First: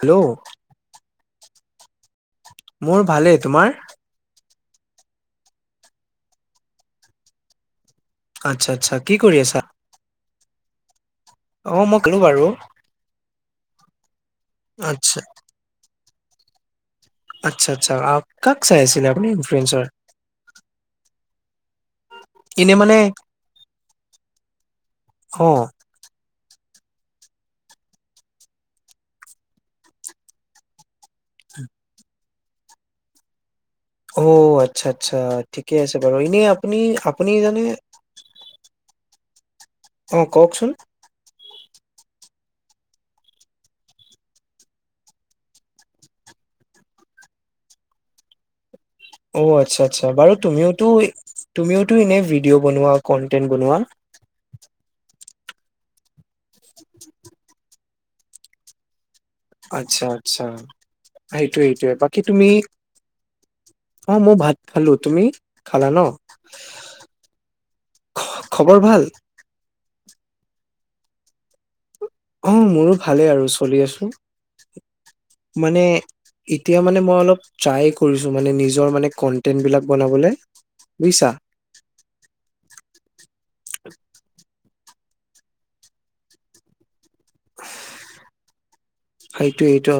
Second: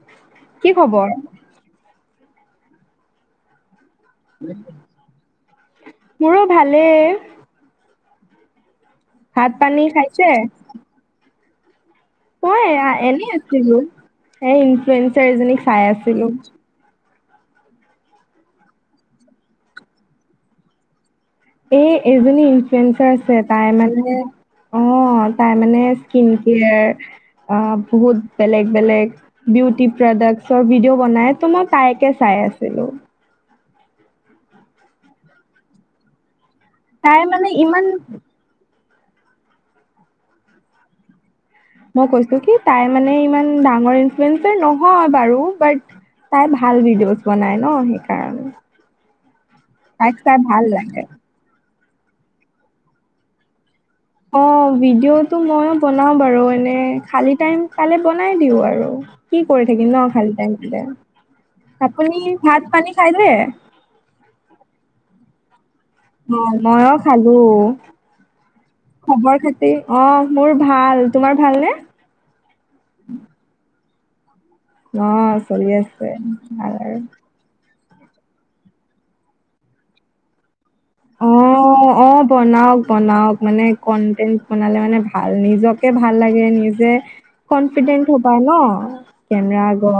Hello কি খবৰ? মোৰ ভালেই। তোমাৰ? মোৰো ভালেই। আটচ্ছা আচ্ছা। কি কৰি ভাত পানী খাইছে? অঁ, ম মই এয়া এনেই আ ছিলো। এ আচ্ছা ইনফ্লুৱেঞ্চাৰ এজনীক চাই আছো। [unintelligible] আচ্ছা আচ্ছা, আহ কাক চাই আছিলে আপুনি ইনফ্লোৱেঞ্চাৰ? এ এই এজনী ইনফ্লুৱেঞ্চাৰ আছে তাই মানে, অ, অ তাই মানে স্কিন কেয়াৰ অ', বহুত বেলেগ বেলেগ বিউটি প্ৰডাক্টচৰ ভিডিঅ' বনাই ত' মই তাইকে চাই আছিলোঁ। অ' আচ্ছা আচ্ছা, ঠিকে আছে বাৰু এনে আ তাই মানে ইমান অ', কওঁকচোন। মই কৈছোঁ কি তাই মানে ইমান ডাঙৰ ইনফ্লুৱেঞ্চাৰ নহয় বাৰু, বাট, তাই ভাল ভিডিঅ'জ বনাই ন' সেইকাৰণে। [inaudible] অ', আচ্ছা আচ্ছা, তাইক বাৰু চাই ভাল তুমিওতো, লাগে। তুমিও তুমি এনে ভিডিঅ' বনোৱা, কনটেন্ট বনোৱা? অ', ভিডিঅ'টো মইও বনাও বাৰু এনে এ খালী টাইম পালে বনাই দিওঁ আৰু। কি কৰি থাকিম ন খালি আচ্ছা-আচ্ছা, টাইমতে। সেইটোৱে- সেইটোৱে আপুনি বাকী তুমি ভাত পানী খালে? অহ ', মই ভাত খালো তুমি? খালা ন অহ ', মইও খালো। খ- খবৰ ভাল খবৰ খাতি অহ ', মোৰ ভাল, তোমাৰ ভালনে? অহ ', মোৰো ভালে আৰু চলি আছো। অ', [inaudible] চলি মানে আছে ভাল এতিয়া আৰু। মানে মই অলপ ট্ৰাই কৰিছো মানে নিজৰ মানে কণ্টেণ্ট বিলাক বনাবলে। বুজিছা অহ ', - অহ ', বনাওক - বনাওক মানে কণ্টেণ্ট বনালে মানে ভাল, নিজকে ভাল লাগে নিজে কনফিডেন্ট হবায় ন? কেমেৰা সেইটোৱে এইটো আগত,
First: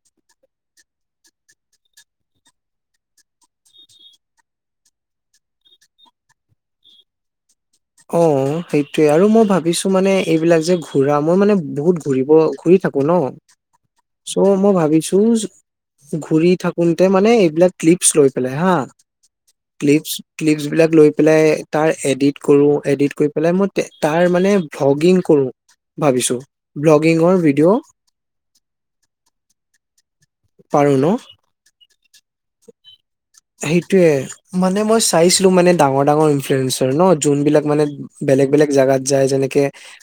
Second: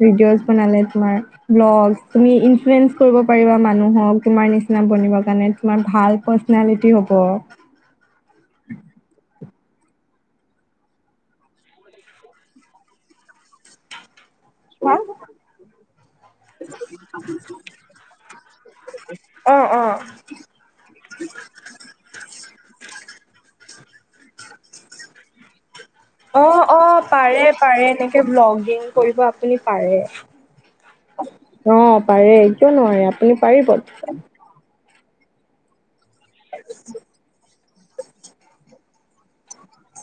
ভিডিঅ বনালে তোমাৰ ব্লগছ, তুমি ইনফ্লুৱেন্ঞ্চ কৰিব পাৰিবা মানুহক তোমাৰ নিচিনা বনিব নে তোমাৰ ভাল পাৰ্চনেলিটি হ'ব। অহ', সেইটোৱে আৰু মই ভাবো কিছুমানে মানে এইবিলাক যে ঘূৰা মই মানে বহুত ঘূৰিব ঘূৰি থাকো ন। চ' মই ভাবিছো ঘুৰি থাকোতে মানে এইবিলাক ক্লিপছ লৈ পেলাই হা অ অ ক্লিপছ - ক্লিপছ বিলাক লৈ পেলাই তাৰ এডিত। কৰো এডিট কৰি পেলাই মই। তাৰ মানে ভ্লগিং কৰো। ভাবিছো অহ ', - অহ', ভ্লগিঙৰ পাৰে ভিডিঅ' -পাৰে এনেকে ভ্লগিং কৰিব আপুনি পাৰে। পাৰো ন। অহ ', পাৰে কিয় নোৱাৰে আপুনি পাৰিব অ সেইটোয়ে মানে মই চাইছিলো মানে ডাঙৰ। ডাঙৰ এনফেৰেঞ্চৰ নহ জোনবিলাক মানে। বেলেগ-বেলেগ জাগাত যায় যেনেকে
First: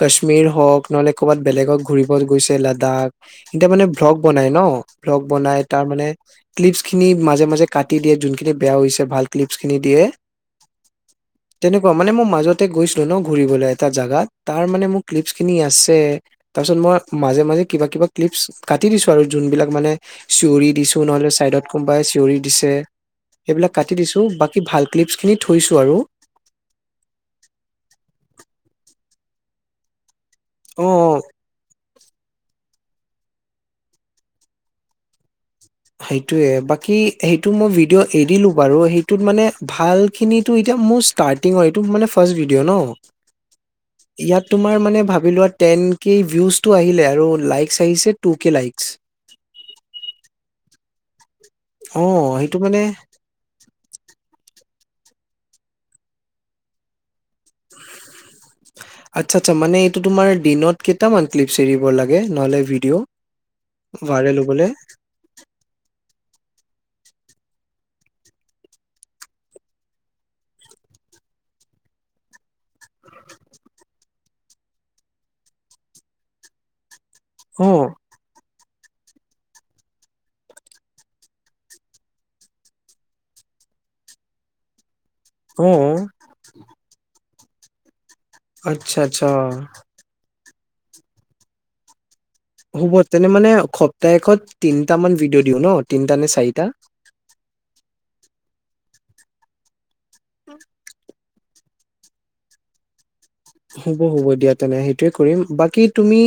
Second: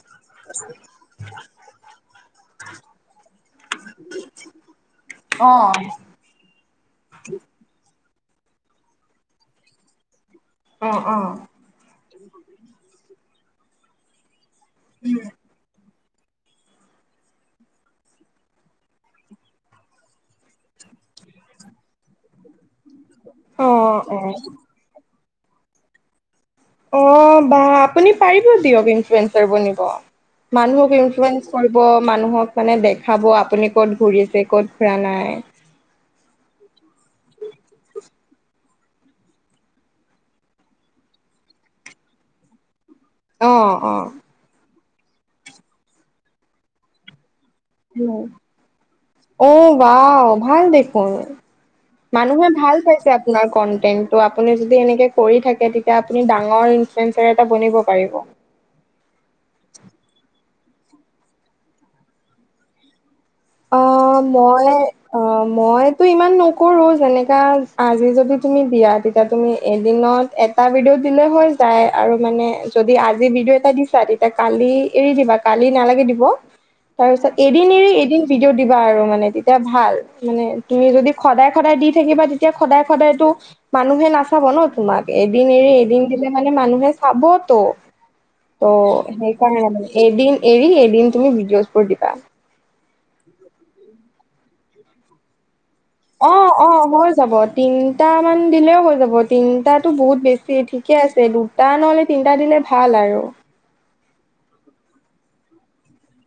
কাশ্মীৰ হওঁক নহ'লে ক'ৰবাত বেলেগত ঘূৰি। কোনবাই গৈছে লাডাখ। এতিয়া মানে ভ্লগ বনাই ন ভ্লগ বনাই তাৰ মানে ক্লিপছ খিনি মাজে-মাজে কাটি। দি, দিয়ে যোনখিনি বেয়া হৈছে ভাল ক্লিপছ খিনি দিয়ে। অহ ', - অহ ', তেনেকুৱা মানে মই মাজতে গৈছিলো ন ঘুৰিবলৈ এটা জাগাত। তাৰ মানে মোৰ ক্লিপছ খিনি আছে। তাৰপিছত মই মাজে-মাজে কিবা-কিবা ক্লিপছ কাটি দিছোঁ আৰু যোনবিলাক মানে চিঞৰি দিছোঁ নহ'লে চাইডত কোনোবাই চিঞৰি দিছে। সেইবিলাক অ কাটি দিছোঁ, অ বাকী ভাল ক্লিপছ খিনিত থৈছোঁ আৰু। অ বা আপুনি পাৰিব দিয়ক ইন ফানঞ্জাৰ বনিব। অ মানুহক ইনফ্লেন্ কৰিব। কব, মানুহক মানে দেখাব আপুনি ক'ত ঘুৰিছে ক'ত ঘুৰা নাই। সেইটোয়ে। বাকী সেইটো মই ভিডিঅ' এৰিলো বাৰু। সেইটোত মানে ভালখিনি টোএতিয়া মোৰ ষ্টাৰ্টিঙৰ এইটো মানে ফাৰ্ষ্ট ভিডিঅ' ন। অ' অ' ইয়াত তোমাৰ। মানে ভাবিলো আৰু। তেইন কে ভিউছ টো আহিলেই আৰু লাইক। অ ৱাও ভাল দেখ পৰ অ মানুহে সেইটো ভাল মানে পাইছে। আপোনাৰ কন্টেন্ টো আপুনি যদি। যদি এনেকে কৰি থাকে তেতিয়া আপুনি ডাঙৰ ইনঞ্চনচ। আচ্ছা আচ্ছা মানে এইটো তোমাৰ দিনত। কেইটামান ক্লিপছ এৰিব লাগে নহ'লে ভিডিঅ' অ ভাইৰেল মই হবলে অ মইতো ইমান নকৰো যেনেকা আজি যদি তুমি দিয়া তেতিয়া তুমি এদিনত এটা ভিডিঅ' দিলে হৈ যায় আৰু মানে যদি আজি ভিডিঅ' এটা দিছা তেতিয়া কালি এৰি দিবা কালি নালাগে দিব তাৰপিছত এদিন অ এৰি এদিন দিও দিবা আৰু মানে তেতিয়া ভাল মানে তুমি যদি সদায় সদায় দি থাকিবা তেতিয়া সদায় সদায়টো মানুহে নাচাব ন তোমাক এদিন অ এৰি এদিন দিলে মানে মানুহে চাবত তো ত আচ্ছা আচ্ছা সেইকাৰণে মানে এদিন এৰি এদিন তুমি ভিডিঅ'জবোৰ দিবা শুবত তেনে মানে সপ্তাহেষত তিনিটা মান ভিডিঅ' দিওঁ ন তিনটা নে অ চাৰিটা অ হৈ যাব তিনটা মান দিলেও হৈ যাব তিনিটাত তো বহুত বেছি ঠিকে আছে দুটা নহলে তিনিটা দিলে ভাল আৰু হ'ব হ'ব দিয়া তেনে সেইটোৱে কৰিম বাকী তুমি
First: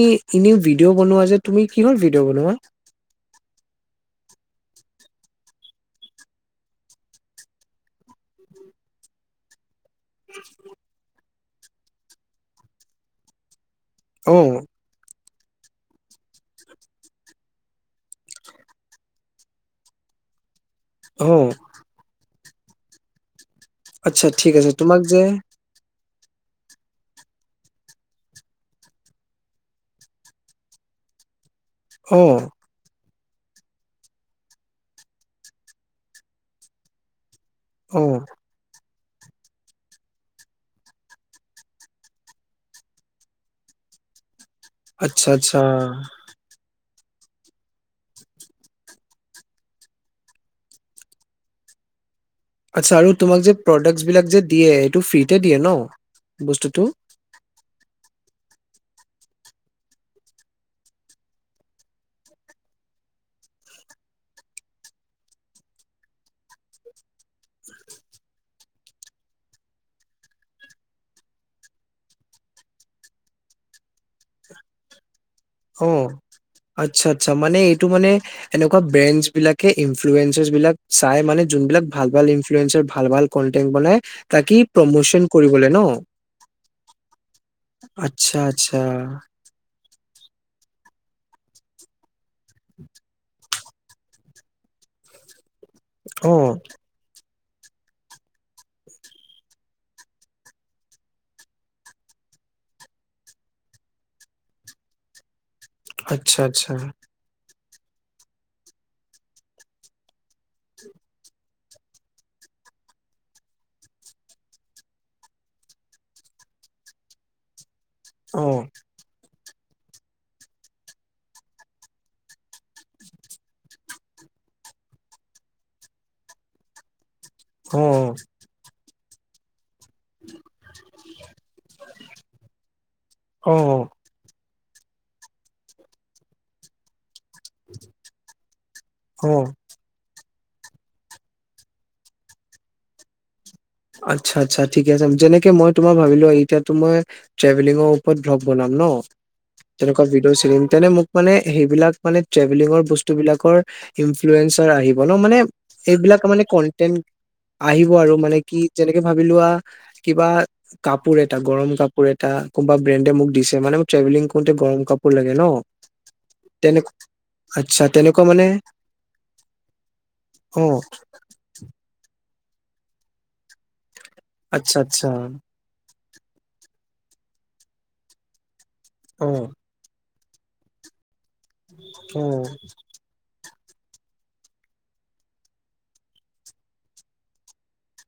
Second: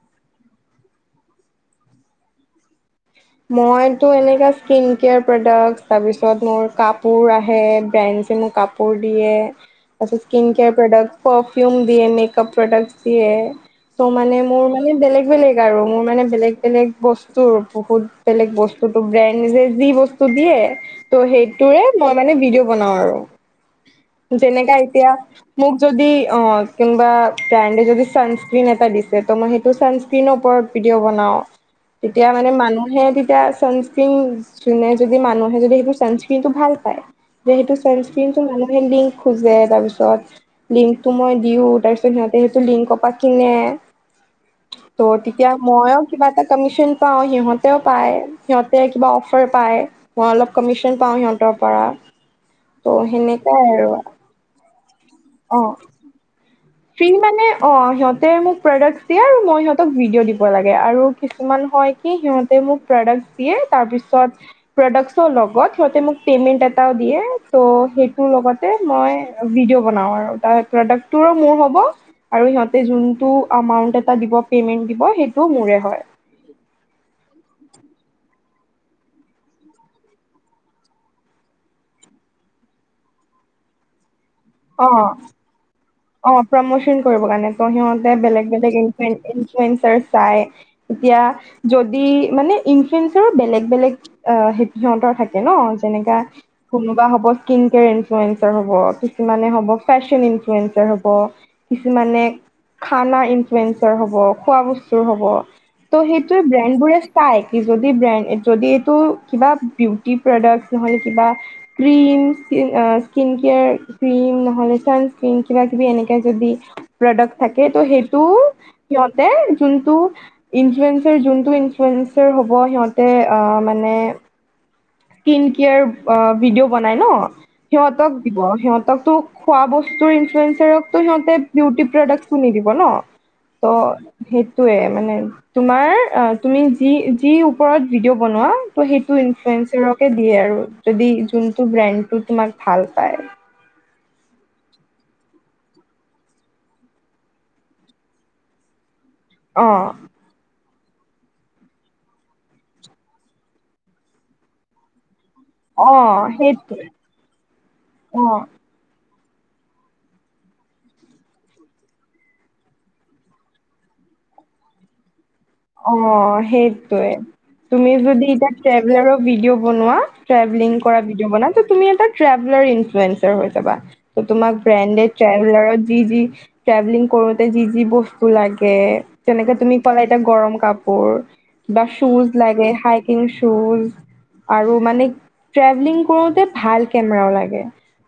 এনেও ভিডিঅ' বনোৱা যে তুমি কিহৰ ভিডিঅ' বনোৱা মইতো এনেকা স্কিন কেয়াৰ প্ৰডাক্ট তাৰপিছত মোৰ কাপোৰ আহে ব্ৰেণ্ড মোক কাপোৰ দিয়ে তাছত স্কিন কেয়াৰ প্ৰডাক্ট পফিউম দিয়ে মেকআপ প্ৰডাক্ট দিয়ে ত' অ মানে মোৰ মানে বেলেগ বেলেগ আৰু মোৰ মানে বেলেগ বেলেগ বস্তুৰ বহুত বেলেগ বস্তুতো ব্ৰেণ্ড যে যি বস্তু দিয়ে ত অ সেইটোৰে মই মানে ভিডিঅ' বনাওঁ আৰু আচ্ছা ঠিক আছে যেনেকা তোমাক এতিয়া, যে মোক যদি অ', কোনবা ব্ৰেণ্ডে যদি সানস্ক্ৰিন এটা দিছে ত' মই সানস্ক্ৰিনৰ ওপৰত ভিডিঅ বনাওঁ। অ তেতিয়া মানে মানুহে তেতিয়া ছানস্ক্ৰিন যোনে যদি মানুহে যদি সেইটো ছানস্ক্ৰিনটো ভাল পায় যিহেতু অ ছানস্ক্ৰিনটো মানুহে লিংক খোজে, তাৰপিছত লিংকটো মই দিওঁ, তাৰপিছত সিহঁতে সেইটো লিংকৰ পৰা কিনে। ত' আচ্ছা তেতিয়া আচ্ছা মইয়ো কিবা এটা কমিচ চন পাওঁ, সিহঁতে পায়, সিহঁতে কিবা অফাৰ পায় মই অলপ কমিছন পাওঁ সিহঁতৰ পৰা। আতচ্ছা ত' আৰু তোমাক যে, সেনেকাই আৰু প্ৰডাক্টচ বিলাক যে, দিয়ে ফ্ৰিতে দিয়ে ন? অ বস্তু ফ্ৰী মানে অ', সিহঁতে মোক প্ৰডাক্টচ দিয়ে, মই সিহঁতক ভিডিঅ' দিব লাগে আৰু কিছুমান হয়, কি সিহঁতে মোক প্ৰডাক্ট দিয়ে, তাৰ পিছত প্ৰডাক্টছৰ লগত সিহঁতে মোক পেমেণ্ট এটাও দিয়ে, ত' সেইটোৰ লগতে মই ভিডিঅ' বনাওঁ আৰু তাৰ প্ৰডাক্টটোৰো মোৰ হ'ব আৰু সিহঁতে যোনটো আমাউনত এটা দিব, পেমেণ্ট দিব সে অ', আচ্ছা আচ্ছা, মানে এইটো মানে এনেকুৱা ব্ৰেনচ বিলাকে ইনফ্লুৱেনঞ্চাৰচ বিলাক চাই মানে, যোনবিলাক ভাল ভাল ইনফ্লুৱেঞ্চাৰ ভাল ভাল কন্টেন্ট বনাই তাকি অ প্ৰমোচন কৰিবলৈ ন'। অ', প্ৰমোচন কৰিব কাৰণে, ত' সিহঁতে আচ্ছা বেলেগ বেলেগ আচ্ছা ইনফ্লুৱেঞ্চাৰ চাই, এতিয়া যদি মানে ইনফ্লুয়েঞ্চাৰো বেলেগ বেলেগ অ', সিহতঁৰ থাকে ন', যেনেকা অ কোনোবা হ'ব স্কিন কেয়াৰ ইনফ্লুৱেঞ্চাৰ হ'ব, কিছুমানে হ'ব ফেশ্বন ইনফ্লয়েঞ্চা হ'ব কিছুমানে খানা ইনফ্লয়েঞ্চাৰ হ'ব, খোৱা বস্তুৰ হ'ব। ত' আচ্ছা সেইটোৱে ব্ৰেণ্ড আচ্ছা বোৰে চাই। যদি ব্ৰেণ্ড যদি এইটো কিবা, বিউটি প্ৰডাক্ট নহ'লে কিবা ক্ৰীম, স্কিন কেয়াৰ ক্ৰীম, নহ'লে চান স্কিন কিবা কিবি এনেকা যদি প্ৰডাক্ট থাকে ত' সেইটো অ সিহঁতে কিন্তু ইনফ্লুৱেঞ্চাৰ, যোনটো ইনফ্লুৱেঞ্চাৰ হ'ব সিহঁতে অ', মানে স্কিন কেয়াৰ অ', ভিডিঅ' বনাই ন'। অ সিহঁতক দিব, সিহঁতক তোক খোৱা বচ তোৰ ইনফ্লুৱেঞ্চাৰকটো সিহঁতে বিউটি প্ৰডাক্টবোৰ নিদিব ন', অ ত' সেই য়ে, মানে তোমাৰ অ', তুমি যি যি, ওপৰত ভিডিঅ' বনোৱা ত' সেইটো অ ইনফ্লুৱেঞ্চ দিয়ে আৰু যদি যোনটো ব্ৰেণ্ডটো তোমাক ভাল পায়। আচ্ছা আচ্ছা ঠিক আছে যেনেকে মই তোমাৰ ভাবিলো এতিয়া মই ট্ৰেভেলিঙৰ ওপৰত ব্লগ বনাম ন। অ তেনেকুৱা ভিডিঅ' চিৰিম তেনে মোক মানে সেইবিলাক মানে ট্ৰেভেলিঙৰ বস্তু বিলাকৰ ইনফ্লুয়েঞ্চাৰ আহিব ন মানে। অ এইবিলাক মানে সেইটোৱে কন্টেন্ট আহিব আৰু মানে অ এনেকে ভাবি লোৱা কিবা কাপোৰ এটা গৰম কাপোৰ এটা কোনোবা ব্ৰেণ্ডে মোক দিছে মানে মোক ট্ৰেভেলিং কৰোতে গৰম কাপোৰ লাগ অ সেইটোয়ে আচ্ছা তুমি তেনেকুৱা যদি মানে ট্ৰেভেলাৰ ভিডিঅ বনোৱা অ ট্ৰেভেলিং কৰা ভিডিঅ বনোৱা তুমি এটা ট্ৰেভেলাৰ ইনফ্লুৱেঞ্চাৰ হৈ যাবা। ত তোমাক আচ্ছা ব্ৰেণ্ডেডে আচ্ছা ট্ৰেভেলাৰত যি যি ট্ৰেভেলিং কৰোতে যি যি বস্তু লাগ গে অ তেনেকে তুমি পালাইত গৰম কাপোৰ। বা অ শুজ লাগে হাইকিং টোল আৰু মানে ট্ৰেভেলিং কৰোতে ভাল কেমেৰাও লাগে।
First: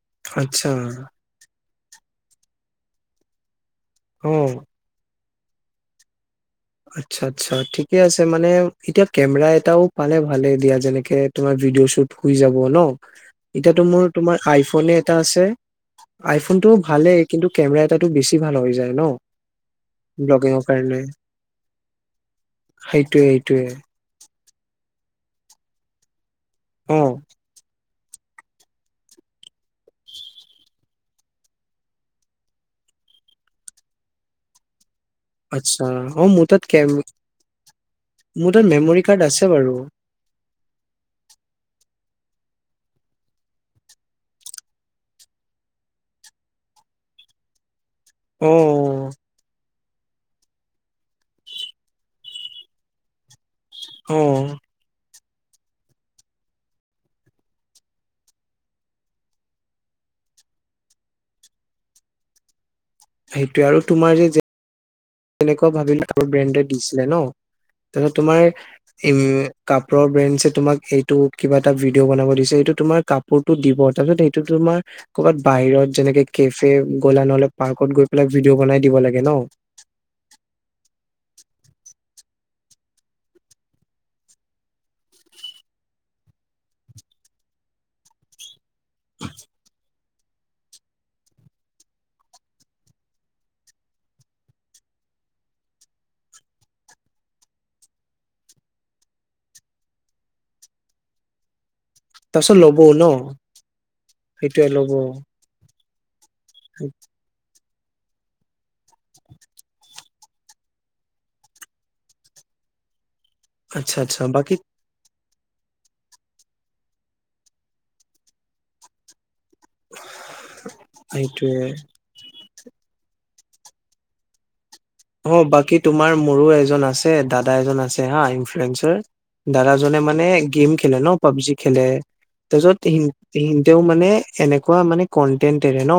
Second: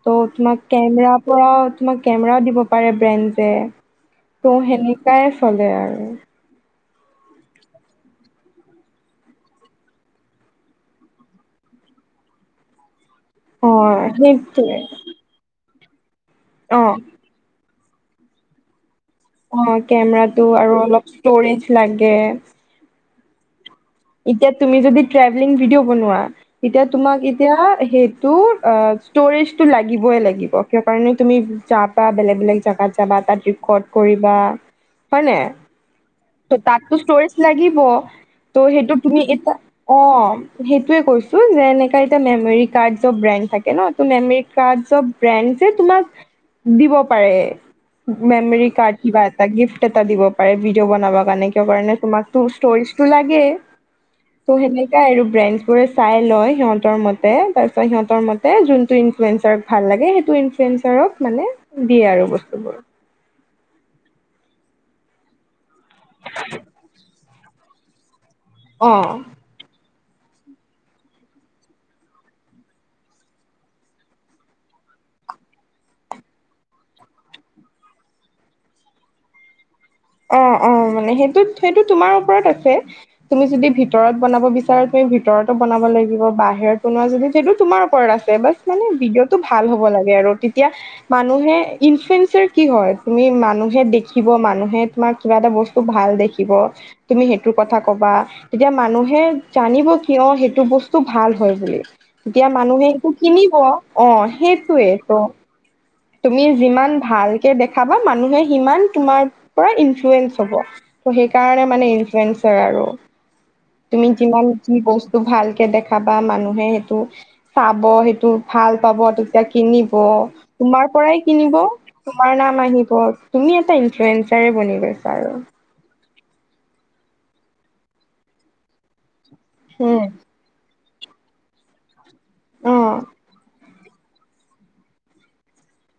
তহ তোমাক আচ্ছা কেমেৰা পৰা তোমাক কেমেৰাও দিব পাৰে ব্ৰেণ্ডে। অ তহ' সেনেকাই চলে আৰু। আচ্ছা, আচ্ছা ঠিকে আছে মানে এতিয়া কেমেৰা এটাও পালে ভালে দিয়া যেনেকে তোমাৰ ভিডিঅ' শ্বুত হৈ যাব ন। অ এতিয়াতো মোৰ তোমাৰ সেইটোৱে আইফ'নে এটা আছে। আইফোনটো অ', ভালেই কিন্তু কেমেৰা টো বেছি ভাল হৈ যায় ন। অহ' কেমেৰাটো ব্লগিঙৰ আৰু কাৰণে অলপ ষ্টৰেজ লাগে। সেইটোৱে এইটোৱে। এতিয়া তুমি যদি ট্ৰেভেলিং ভিডিঅ' বনোৱা এতিয়া অ তোমাক এতিয়া সেই টো অহ ষ্টৰেজটো লাগিবই লাগিব, কিয় কাৰণে তুমি যাবা বেলেগ বেলেগ জগাত যাবা তাত ৰেকৰ্ড কৰিবা হয় নাই? আচ্ছা অ মোৰ ত তাত কেম তাততো ষ্টৰেজ লাগিব। মোৰ তাত তহ সেইটো মেমৰি কাৰ্ড তুমি আছে এটা, বাৰু অহ সেইটোৱে কৈছো যে এনেকা এতিয়া মেমৰী কাৰ্ড ৰ বেণ্ড থাকে ন, মেমৰী কাৰ্ড ৰ বেন্দে তোমাক দিব পাৰে। অ মেমৰি কাৰ্ড কিবা এটা গিফ্ট এটা দিব পাৰে ভিডিঅ' বনাব কাৰণে, কিয় কাৰণে তোমাক টো ষ্টোৰেজ টো লাগে। লাগে। অ তহ সেনেকাই আৰু। ফ্ৰেণ্ডবোৰে চাই লয়, সিহঁতৰ মতে তাৰপিছত সিহঁতৰ মতে যোনটো ইনফুৰেঞ্চাৰ ভাল লাগে, সেইটো ইনফুৰেঞ্চাৰক মানে দিয়ে আৰু বস্তুবোৰ। সেইটোয়ে আৰু তোমাৰ যে যে তেনেকুৱা ভাবিলো আৰু ব্ৰেণ্ড দিছিলে ন, তাৰপিছত তোমাৰ অ' উম কাপ [unintelligible] ‌ বেঞ্চে তোমাক এইটো কিবা এটা ভিডিঅ' বনাব দিছে এইটো তোমাৰ কাপোৰটো দিব, তাৰপিছত এইটো তোমাৰ ক'বাত বাহিৰত যেনেকে কেফে গ'লা, নহ'লে পাৰ্কত গৈ পেলাই ভিডিঅ' বনাই দিব লাগে ন। অ', অ', মানে সেইটো, সেইটো তোমাৰ ওপৰত আছে, তুমি যদি ভিতৰত বনাব বিচাৰা তুমি ভিতৰতো বনাব লাগিব, বাহিৰত বনোৱা যদি সেইটো তোমাৰ ওপৰত আছে বাচ মানে ভিডিঅ'টো ভাল হ'ব লাগে আৰু তেতিয়া মানুহে ইনফ্লুঞ্চাৰ কি হয়, তুমি মানুহে দেখিব মানুহে তোমাৰ কিবা এটা বস্তু ভাল দেখিব, তুমি সেইটোৰ কথা ক'বা তেতিয়া মানুহে জানিব কিয় সেইটো বস্তু ভাল হয়, বুলি এতিয়া তাৰপিছত ল'বও মানুহে ন এইটো কিনিব, অ', সেইটোৱে ল'ব সেইটোৱেটো। তুমি যিমান ভালকে দেখ চাবা মানুহে সিমান তোমাৰ পৰা ইনফ্লুয়েঞ্চ হ'ব, তহ সেইকাৰণে মানে ইনফ্লুয়েঞ্চাৰ আৰু। আচ্ছা তুমি আচ্ছা যিমান বাকী যি বচ টো, ভালকে দেখাবা মানুহে সেইটো চাব, সেইটো ভাল পাব তেতিয়া কিনিব তোমাৰ পৰাই কিনিব, সেইটোৱে তোমাৰ নাম আহিব। তুমি এটা ইনফ্লুয়েঞ্চাৰে বনিবা। অ', বাকী তোমাৰ মোৰো এজন আছে দাদা এজন আছে হা, ইনফ্লুৱেনঞ্চাৰ। দাদাজনে উম, মানে গেম খেলে ন! পাবজি খেলে অ', [unintelligible] তেওঁ মানে এনেকুৱা মানে কন্টেন্টৰে ন!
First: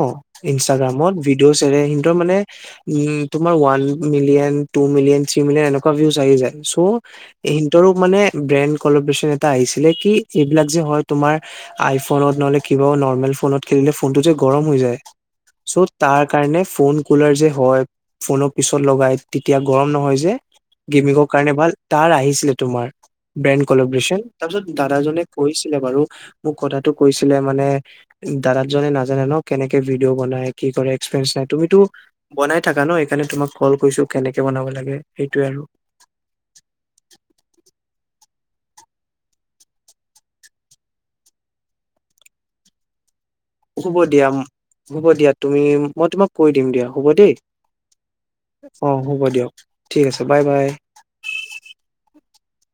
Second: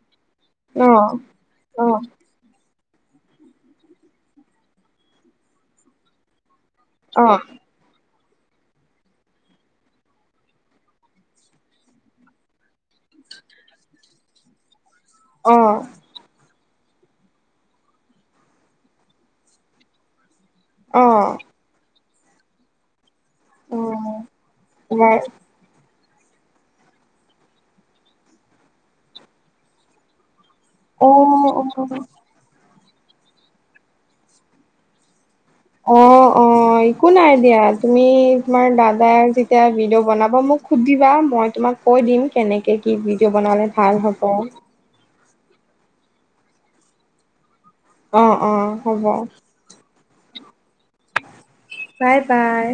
ইনষ্টাগ্ৰামত অ', ভিডিঅ'ছ এৰে অ', সিহতৰ মানে উম তোমাৰ one one million two million three million view আহি যায়, অ', সিহতৰ মানে ব্ৰেণ্ড কলব্ৰেচন এটা আহিছিলে কি এইবিলাক যে, হয় তোমাৰ আইফোনত নহলে কিবা নৰ্মেল ফোনত খেলিলে ফোনতটো যে গৰম হৈ যায় অ', চ অ', তাৰ কাৰণে, ফোন কলাৰ যে হয় ফোন, পিছত লগাই তেতিয়া গৰম নহয় যে, গেমিংৰ অ', কাৰণে ভাল, তাৰ আহিছিলে তোমাৰ, ব্ৰেণ্ড কলব্ৰচন তাৰপিছত দাদাজনে কৈছিলে বাৰু, মোক কথাতটো কৈছিলে মানে দাদাত জনে নাজানে ন কেনেকে ভিডিঅ' বনাই কি কৰে একসপৰিয়েঞ্চ নাই তুমিতো অ', অ'। বনাই থাকা ন সেই কাৰনে তোমাক কল কৈছো কেনেকে বনাব লাগে সেইটোয়ে আৰু অ অ একো নাই দিয়া তুমি তোমাৰ দাদাই যেতিয়া ভিডিঅ' বনাব মোক সুধিবা মই তোমাক কৈ দিম কেনেকে কি ভিডিঅ' বনালে ভাল হ'ব দিয়া হ'ব দিয়াত তুমি মই তোমাক কৈ দিম দিয়া হ'ব দেই অ অ হ'ব ঠিক আছে বাই বাই বাই বাই